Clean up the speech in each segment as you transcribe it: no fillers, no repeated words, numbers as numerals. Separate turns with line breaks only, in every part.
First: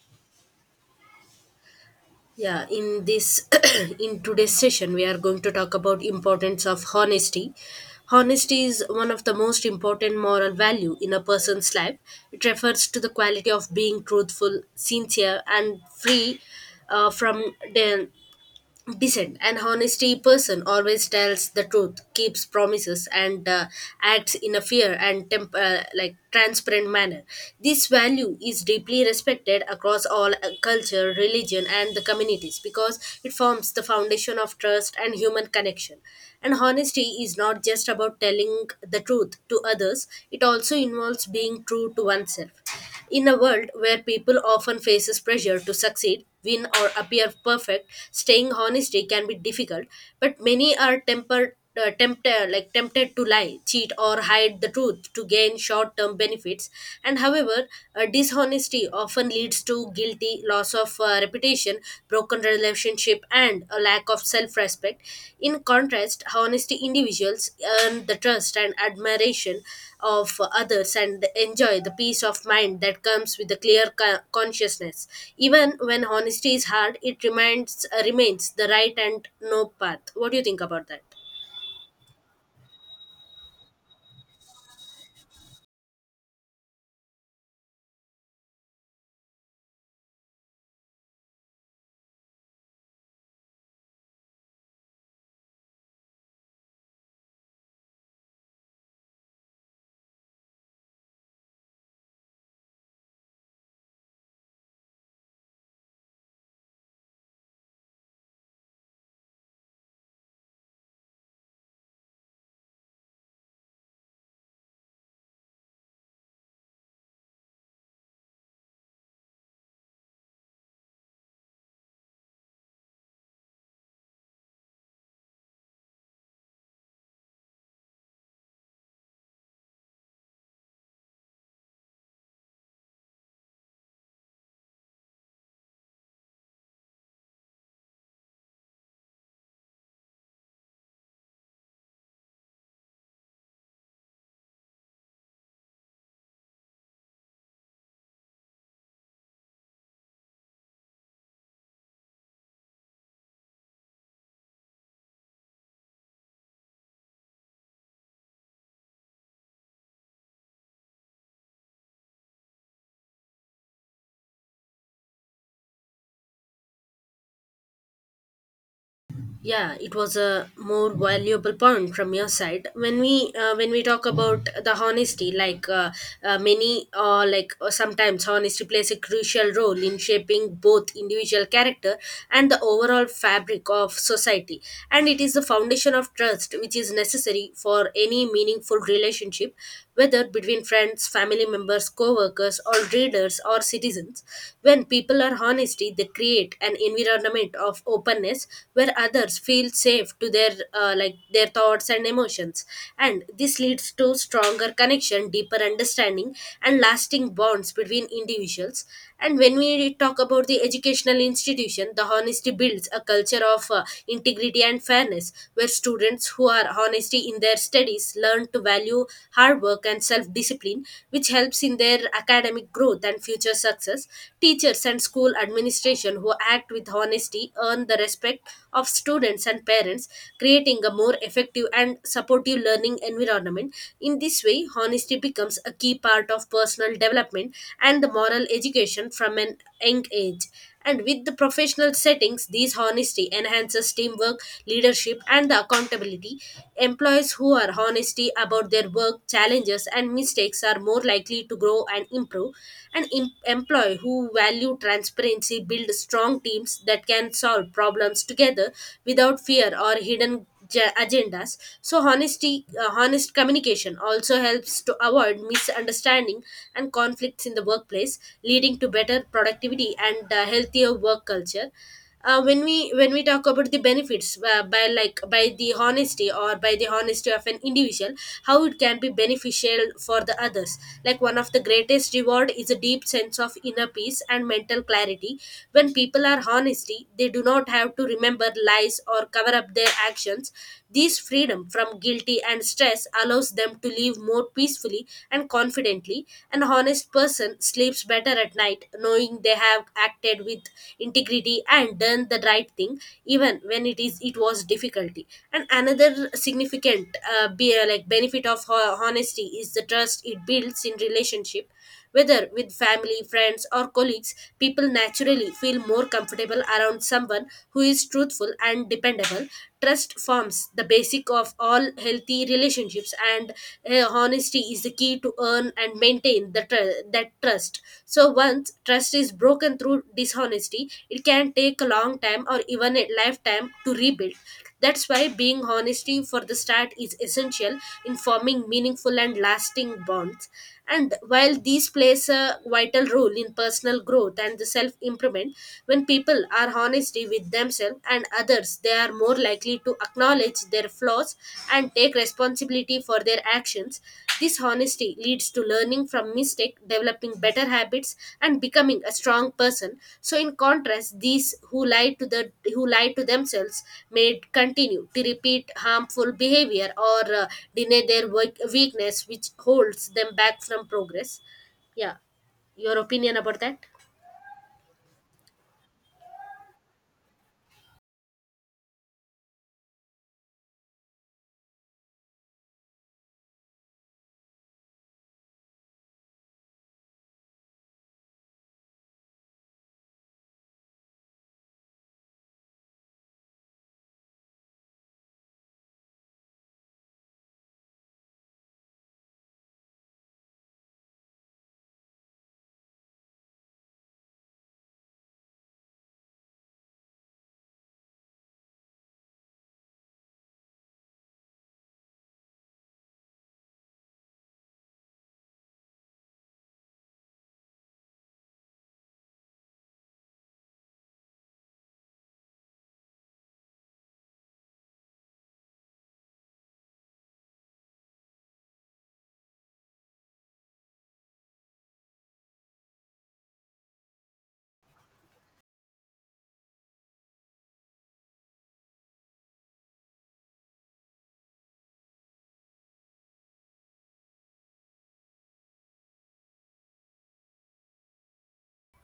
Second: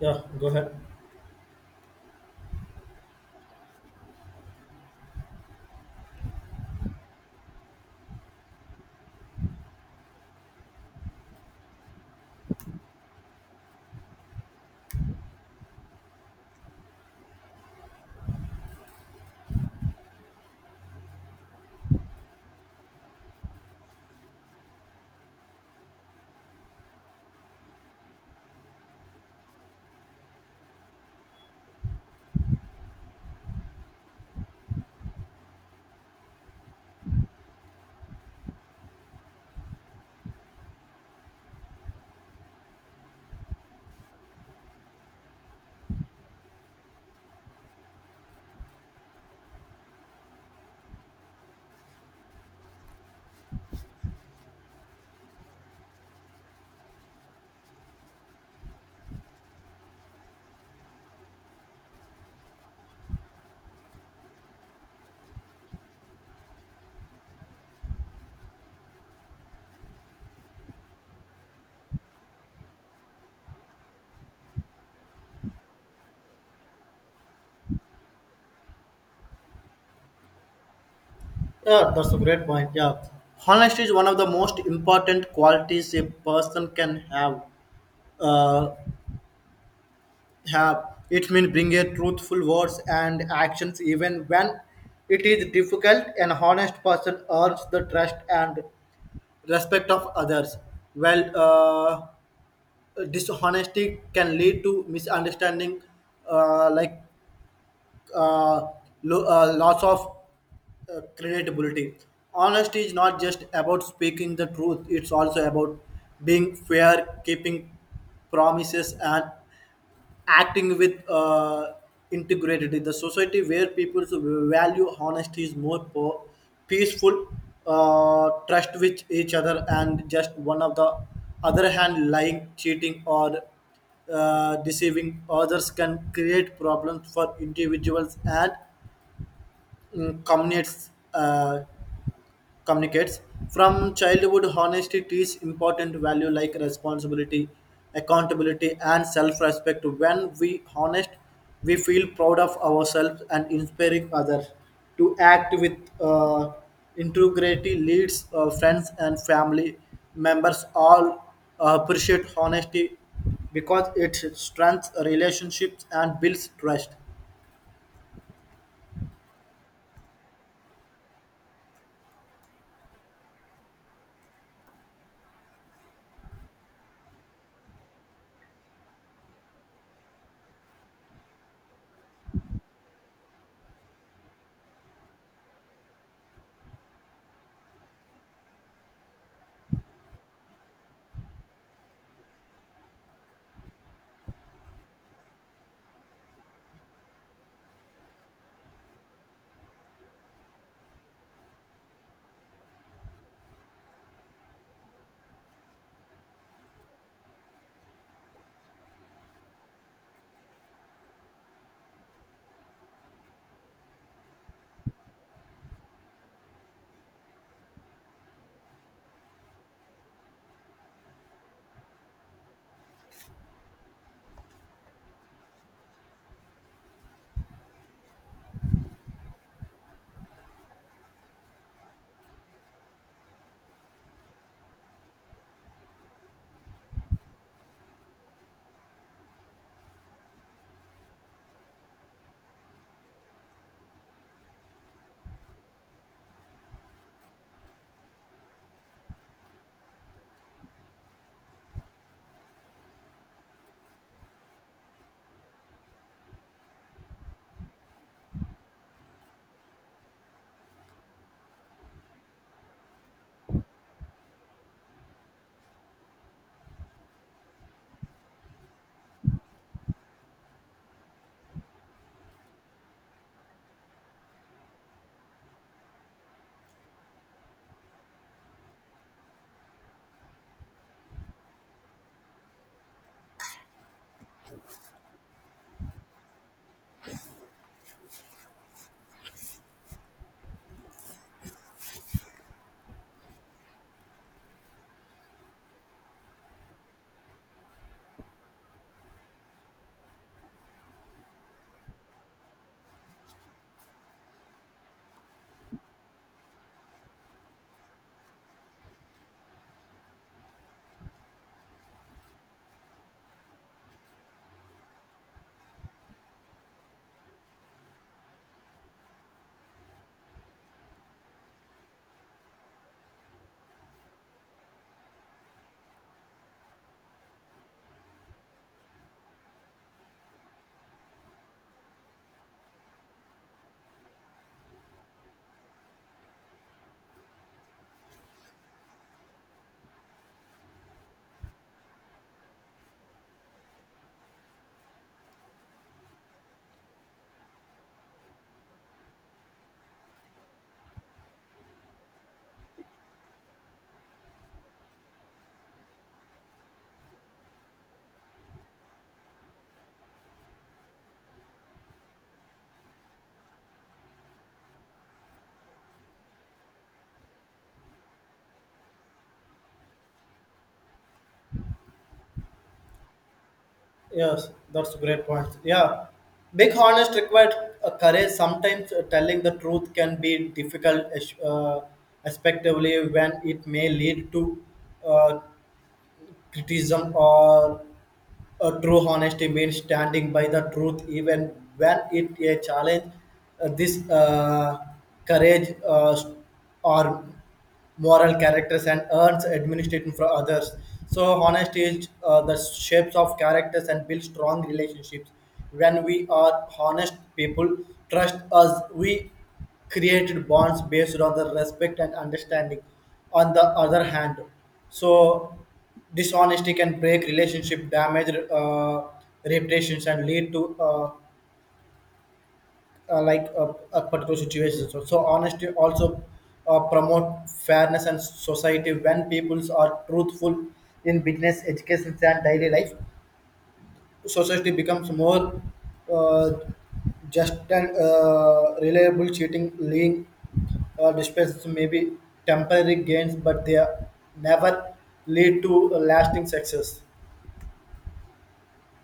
Yeah, go ahead.
Yeah, in this in today's session we are going to talk about importance of honesty. Honesty is one of the most important moral value in a person's life. It refers to the quality of being truthful, sincere and free from de- decent and honesty person always tells the truth, keeps promises, and acts in a fair and like transparent manner. This value is deeply respected across all culture, religion, and the communities because it forms the foundation of trust and human connection. And honesty is not just about telling the truth to others; it also involves being true to oneself. In a world where people often faces pressure to succeed, win or appear perfect, staying honesty can be difficult, but many are tempered, tempted, like tempted to lie, cheat or hide the truth to gain short-term benefits. And however, dishonesty often leads to guilty, loss of reputation, broken relationship and a lack of self respect. In contrast, honesty individuals earn the trust and admiration of others and enjoy the peace of mind that comes with a clear consciousness. Even when honesty is hard, it remains the right and no path. What do you think about that?
Yeah, that's a great point. Yeah, honesty is one of the most important qualities a person can have. Uh, have it means bring a truthful words and actions even when it is difficult. An honest person earns the trust and respect of others. Well, dishonesty can lead to misunderstanding, uh, like uh, loss of credibility. Honesty is not just about speaking the truth, it's also about being fair, keeping promises, and acting with integrated in the society where people's value honesty is more peaceful trust with each other and just one of the other hand lying cheating or deceiving others can create problems for individuals and communities communicates. From childhood, honesty teaches important value like responsibility, accountability, and self-respect. When we honest, we feel proud of ourselves and inspiring others to act with uh, integrity. Leads friends and family members all appreciate honesty because it strengthens relationships and builds trust.
Yeah, it was a more valuable point from your side. When we when we talk about the honesty, like many like sometimes honesty plays a crucial role in shaping both individual character and the overall fabric of society, and it is the foundation of trust which is necessary for any meaningful relationship, whether between friends, family members, co-workers, or readers or citizens. When people are honesty, they create an environment of openness where others feel safe to their like their thoughts and emotions, and this leads to stronger connection, deeper understanding, and lasting bonds between individuals. And when we talk about the educational institution, the honesty builds a culture of integrity and fairness, where students who are honesty in their studies learn to value hard work and self discipline, which helps in their academic growth and future success. Teachers and school administration who act with honesty earn the respect of students and parents, creating a more effective and supportive learning environment. In this way, honesty becomes a key part of personal development and the moral education from an young age. And with the professional settings, this honesty enhances teamwork, leadership, and the accountability. Employees who are honesty about their work, challenges, and mistakes are more likely to grow and improve. An employee who value transparency build strong teams that can solve problems together without fear or hidden agendas. So honesty, honest communication also helps to avoid misunderstanding and conflicts in the workplace, leading to better productivity and healthier work culture. When we when we talk about the benefits, by like by the honesty or by the honesty of an individual, how it can be beneficial for the others, like one of the greatest reward is a deep sense of inner peace and mental clarity. When people are honesty, they do not have to remember lies or cover up their actions. This freedom from guilty and stress allows them to live more peacefully and confidently. An honest person sleeps better at night knowing they have acted with integrity and done the right thing, even when it was difficulty. And another significant, like benefit of honesty is the trust it builds in relationship, whether with family, friends, or colleagues, people naturally feel more comfortable around someone who is truthful and dependable. Trust forms the basic of all healthy relationships, and honesty is the key to earn and maintain that trust. So, once trust is broken through dishonesty, it can take a long time or even a lifetime to rebuild. That's why being honesty for the start is essential in forming meaningful and lasting bonds. And while these plays a vital role in personal growth and the self improvement, when people are honest with themselves and others, they are more likely to acknowledge their flaws and take responsibility for their actions. This honesty leads to learning from mistake, developing better habits, and becoming a strong person. So, in contrast, these who lie to the, who lie to themselves may continue to repeat harmful behavior or deny their work, weakness, which holds them back from progress. Yeah, your opinion about that?
Yes, that's a great point. Yeah, being honest required courage. Sometimes telling the truth can be difficult, especially when it may lead to uh, criticism or true honesty means standing by the truth even when it a challenge. This courage or moral characters and earns admiration from others. So honesty is the shapes of characters and builds strong relationships. When we are honest people, trust us. We created bonds based on the respect and understanding. On the other hand, so dishonesty can break relationship, damage reputations, and lead to a particular situation. So honesty also promote fairness and society when peoples are truthful in business, education, and daily life. Society becomes more uh, just and reliable. Cheating, lying, disputes may be temporary gains, but never lead to lasting success.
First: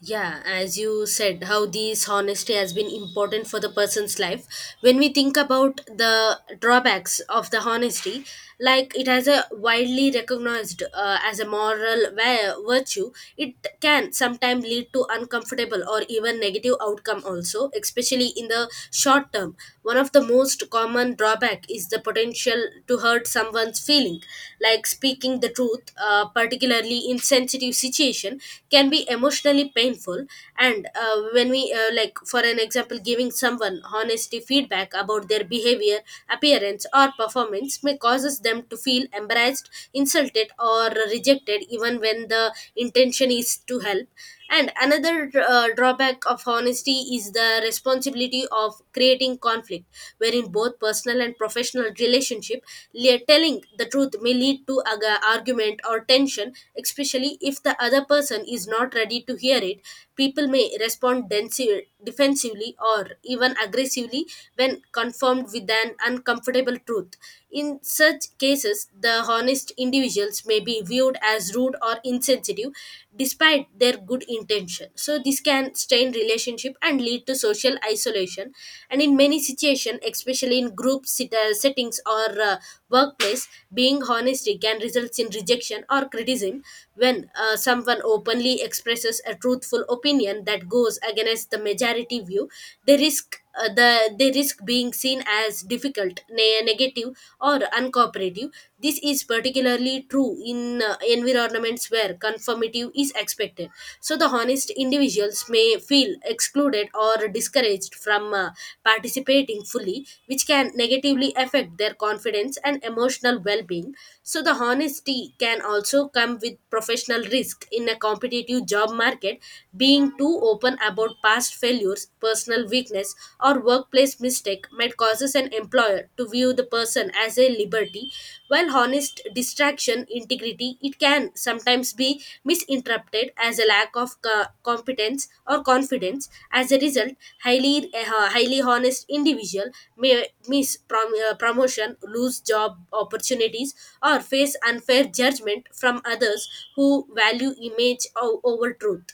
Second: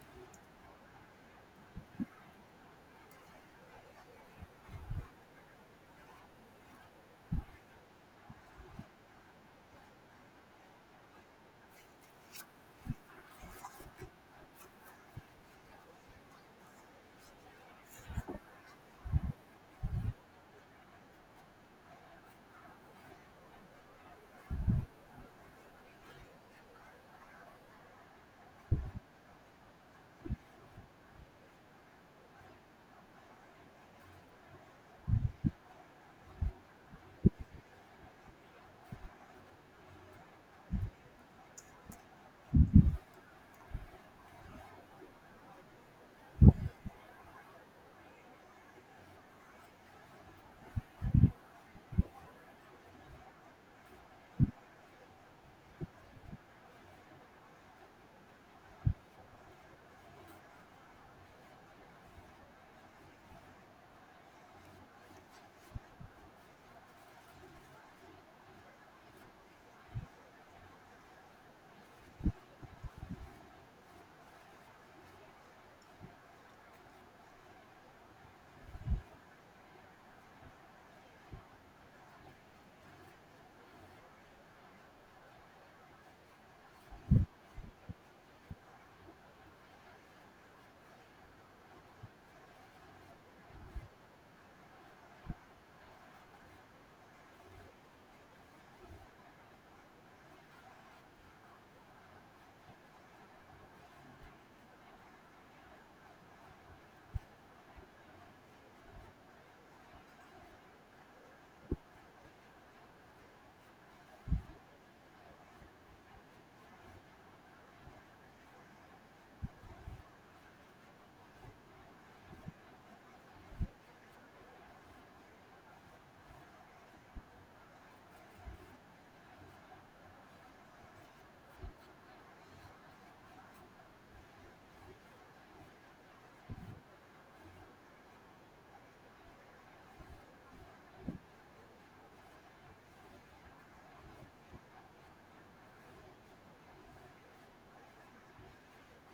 Yeah, as you said, how this honesty has been important for the person's life. When we think about the drawbacks of the honesty, like it has a widely recognized as a moral virtue, it can sometimes lead to uncomfortable or even negative outcome also, especially in the short term. One of the most common drawback is the potential to hurt someone's feeling, like speaking the truth, particularly in sensitive situation, can be emotionally painful. And when we, like for an example, giving someone honesty feedback about their behavior, appearance or performance may causes them to feel embarrassed, insulted or rejected, even when the intention is to help. And another drawback of honesty is the responsibility of creating conflict, wherein both personal and professional relationship, telling the truth may lead to argument or tension, especially if the other person is not ready to hear it. People may respond defensively or even aggressively when confirmed with an uncomfortable truth. In such cases, the honest individuals may be viewed as rude or insensitive despite their good intention. So this can strain relationship and lead to social isolation. And in many situations, especially in group settings or workplace, being honest can result in rejection or criticism when someone openly expresses a truthful opinion that goes against the majority view. They risk being seen as difficult, negative, or uncooperative. This is particularly true in environments where conformity is expected. So, the honest individuals may feel excluded or discouraged from participating fully, which can negatively affect their confidence and emotional well being. So, the honesty can also come with professional risk in a competitive job market, being too open about past failures, personal weakness, or workplace mistake might causes an employer to view the person as a liberty, while honest distraction integrity, it can sometimes be misinterpreted as a lack of competence or confidence. As a result, highly honest individual may miss promotion, lose job opportunities, or face unfair judgment from others who value image over truth.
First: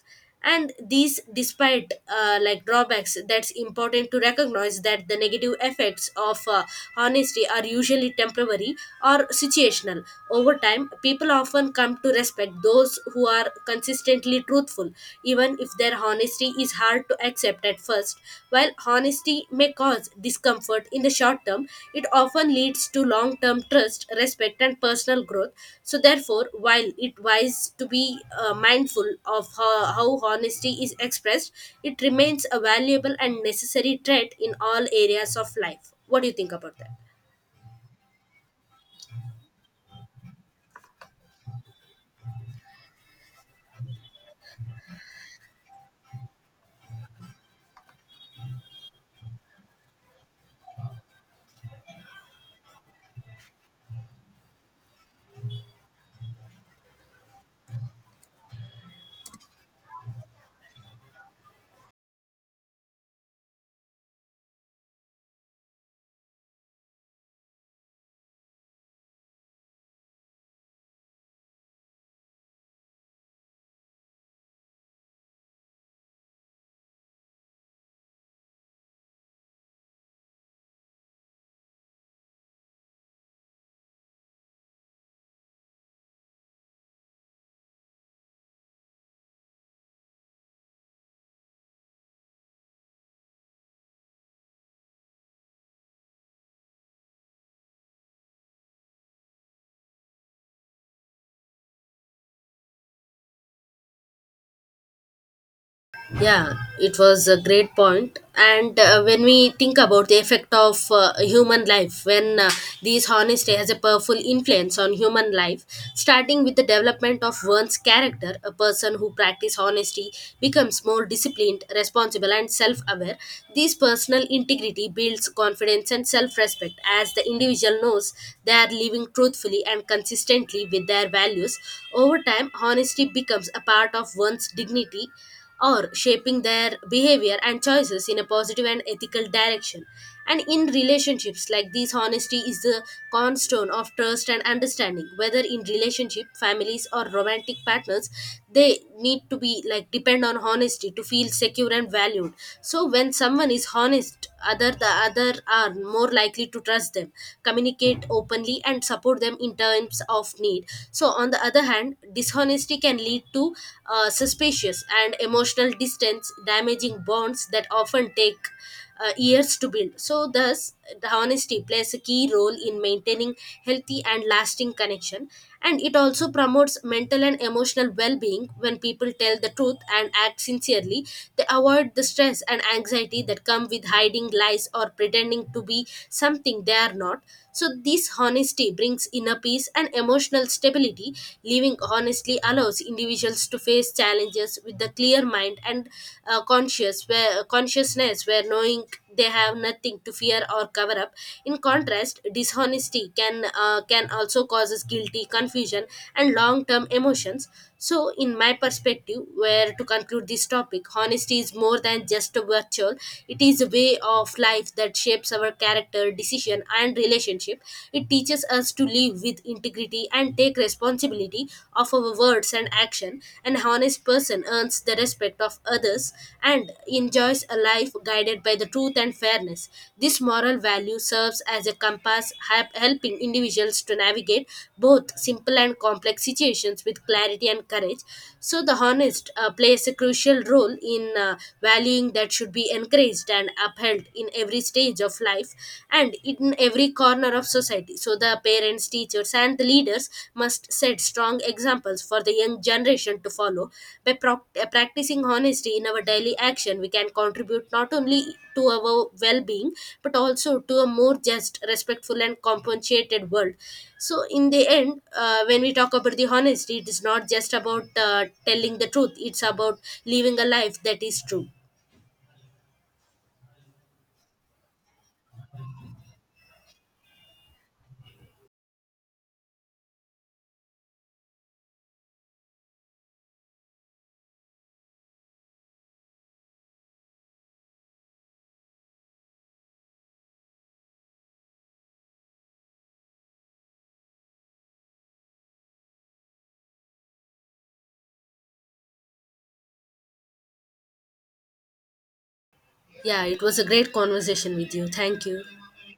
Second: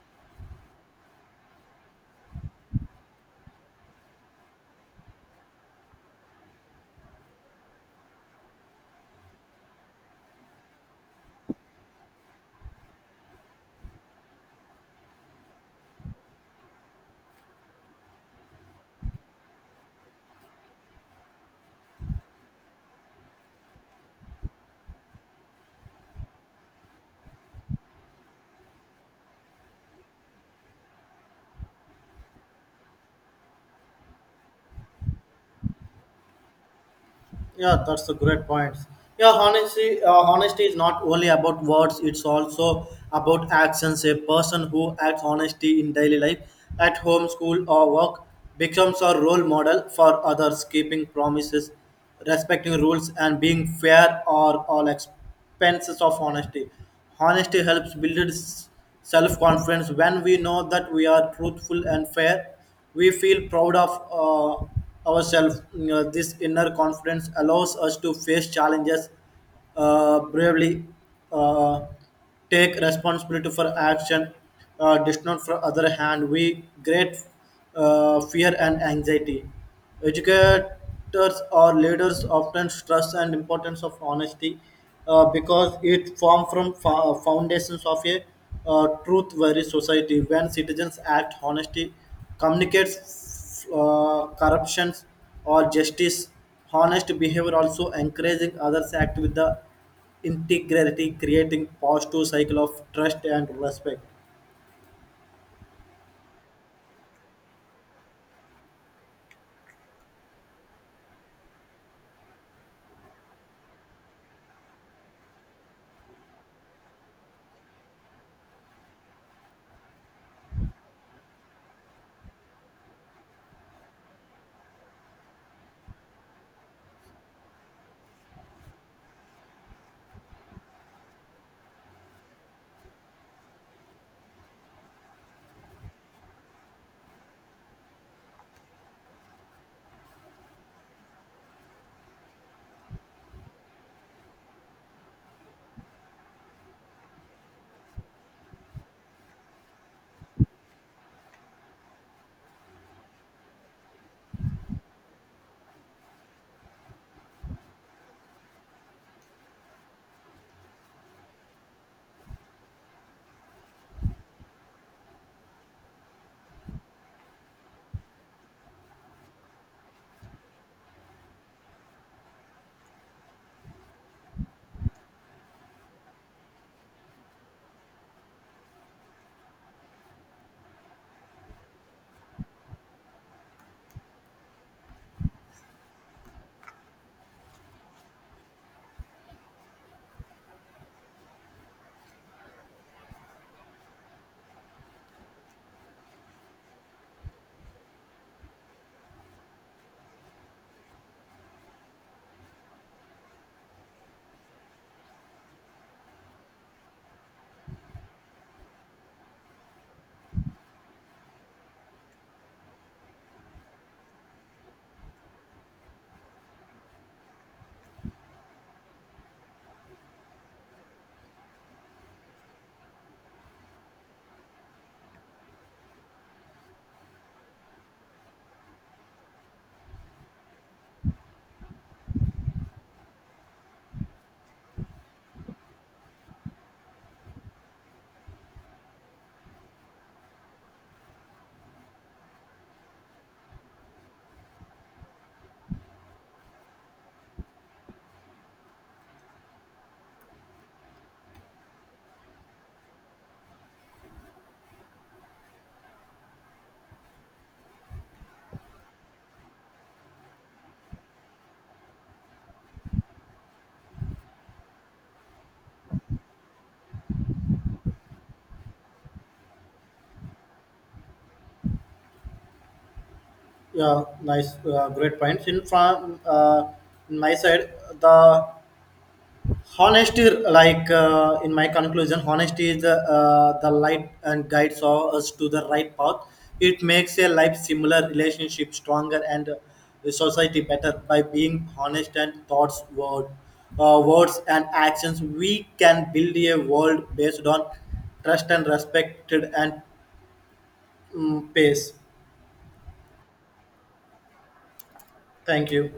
And these, despite like drawbacks, that's important to recognize that the negative effects of honesty are usually temporary or situational. Over time, people often come to respect those who are consistently truthful, even if their honesty is hard to accept at first. While honesty may cause discomfort in the short term, it often leads to long term trust, respect, and personal growth. So, therefore, while it wise to be mindful of how honesty is expressed, it remains a valuable and necessary trait in all areas of life. What do you think about that?
Yeah, that's a great point. Yeah, honesty is not only about words, it's also about actions. A person who acts honesty in daily life, at home, school, or work, becomes a role model for others, keeping promises, respecting rules, and being fair are all expenses of honesty. Honesty helps build self confidence when we know that we are truthful and fair we feel proud of ourselves. You know, this inner confidence allows us to face challenges bravely, uh, take responsibility for action does for other hand we great fear and anxiety. Educators or leaders often stress and importance of honesty because it forms from foundations of a truth-worthy society. When citizens act honestly, communicates corruptions or justice, honest behavior also encouraging others act with the integrity, creating positive cycle of trust and respect.
Yeah, it was a great point. And when we think about the effect of human life, when these honesty has a powerful influence on human life, starting with the development of one's character, a person who practices honesty becomes more disciplined, responsible, and self-aware. This personal integrity builds confidence and self-respect as the individual knows they are living truthfully and consistently with their values. Over time, honesty becomes a part of one's dignity or shaping their behavior and choices in a positive and ethical direction. And in relationships like these, honesty is the cornerstone of trust and understanding. Whether in relationship, families, or romantic partners, they need to be like depend on honesty to feel secure and valued. So when someone is honest, other the other are more likely to trust them, communicate openly, and support them in terms of need. So on the other hand, dishonesty toxicity can lead to suspicious and emotional distance, damaging bonds that often take years to build. So, thus, the honesty plays a key role in maintaining healthy and lasting connection. And it also promotes mental and emotional well being when people tell the truth and act sincerely. They avoid the stress and anxiety that come with hiding lies or pretending to be something they are not. So, this honesty brings inner peace and emotional stability, living honestly allows individuals to face challenges with a clear mind and consciousness where, knowing they have nothing to fear or cover up. In contrast, dishonesty can, can also causes guilty, confusion, and long-term emotions. So, in my perspective, where to conclude this topic, honesty is more than just a virtual. It is a way of life that shapes our character, decision, and relationship. It teaches us to live with integrity and take responsibility of our words and action. An honest person earns the respect of others and enjoys a life guided by the truth and fairness. This moral value serves as a compass, helping individuals to navigate both simple and complex situations with clarity and courage. So, the honest plays a crucial role in valuing that should be encouraged and upheld in every stage of life and in every corner of society. So, the parents, teachers, and the leaders must set strong examples for the young generation to follow. By practicing honesty in our daily action, we can contribute not only to our well being but also to a more just, respectful, and compensated world. So, in the end, when we talk about the honesty, it is not just about telling the truth, it's about living a life that is true.
Yeah, nice, great points. In my side, the honesty, in my conclusion, honesty is the light and guides us to the right path. It makes a life similar, relationship stronger, and the society better by being honest and thoughts, word, words and actions. We can build a world based on trust and respected and pace.
Yeah, it was a great conversation with you. Thank you.
Thank you.